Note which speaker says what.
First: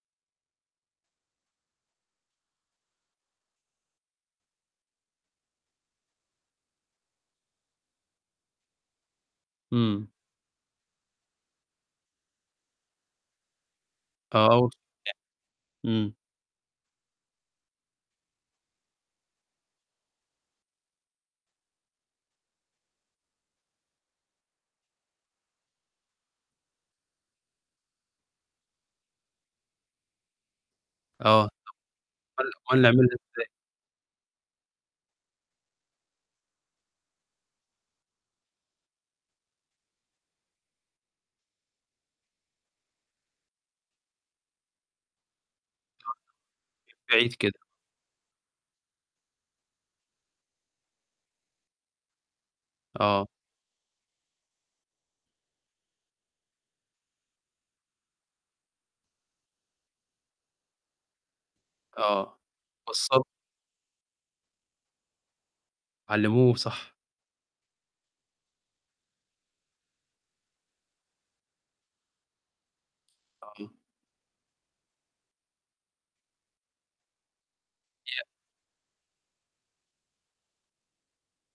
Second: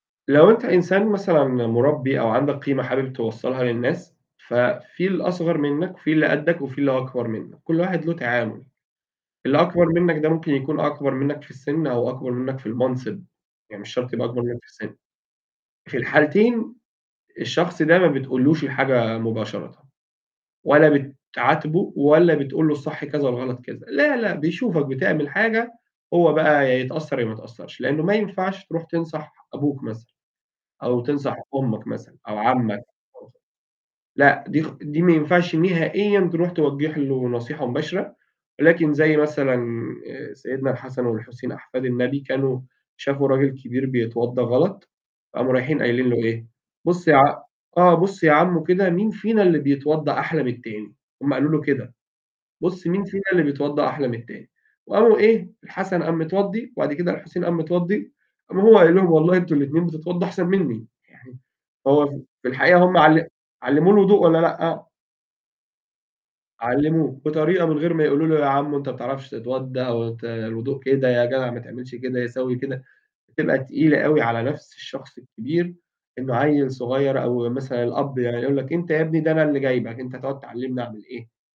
Speaker 1: لو أنت إنسان مثلًا م مُربي أو عندك قيمة حابب توصّلها للناس، ففي الأصغر منك، في اللي قدّك وفي اللي أكبر منك، كل واحد له تعامل. اللي أكبر
Speaker 2: إمم.
Speaker 1: منك ده ممكن يكون أكبر منك في السِن أو أكبر منك في المنصب، يعني مش شرط يبقى أكبر منك في
Speaker 2: آه، [unintelligible]
Speaker 1: السِن. في
Speaker 2: إمم.
Speaker 1: الحالتين الشخص ده ما بتقولوش الحاجة مباشرةً، ولا بتعاتبه ولا بتقول له الصح كذا والغلط كذا. لا لأ، بيشوفك بتعمل حاجة، هو بقى هيتأثر يا ما يتأثرش؛ لأنه ما ينفعش تروح تنصح أبوك مثلًا، أو تنصح
Speaker 2: آه بالضبط
Speaker 1: أمك مثلًا أو
Speaker 2: قل لي قل
Speaker 1: عمّك
Speaker 2: لي أعملها
Speaker 1: [unintelligible]
Speaker 2: إزاي؟
Speaker 1: لأ، دي خ دي ما ينفعش نهائيًا تروح توجه له نصيحة مباشرة، لكن زي مثلًا آآ، سيدنا الحسن والحسين أحفاد النبي كانوا شافوا راجل كبير بيتوضا غلط، فقاموا رايحين قايلين
Speaker 2: [unintelligible]
Speaker 1: له إيه: "بص
Speaker 2: من
Speaker 1: يا
Speaker 2: بعيد
Speaker 1: ع
Speaker 2: كده.
Speaker 1: آه، بص يا عمو كده مين فينا اللي بيتوضا أحلى من التاني،" هم قالوا له كده، "بص مين فينا
Speaker 2: آه.
Speaker 1: اللي بيتوضا أحلى من التاني،" وقاموا إيه، الحسن قام متوضي وبعد كده الحسين قام متوضي قام هو قايل لهم: "والله أنتم الاتنين بتتوضوا أحسن مني،" يعني هو
Speaker 2: آه
Speaker 1: في الحقيقة هم
Speaker 2: وصَّلوا
Speaker 1: عل علموه الوضوء والّا لأ؟
Speaker 2: علموه صح.
Speaker 1: علموه، بطريقة من غير ما يقولوا له يا عمو أنت ما بتعرفش تتوضا، أو أنت الوضوء كده يا جدع ما تعملش كده، يسَوي كده. بتبقى
Speaker 2: آه.
Speaker 1: تقيلة أوي على نفس الشخص الكبير، إنه عيل صغير أو مثلًا الأب
Speaker 2: [unintelligible]
Speaker 1: يعني يقول لك: "أنت يا ابني ده أنا اللي جايبك، أنت هتقعد تعلمني اعمل إيه!"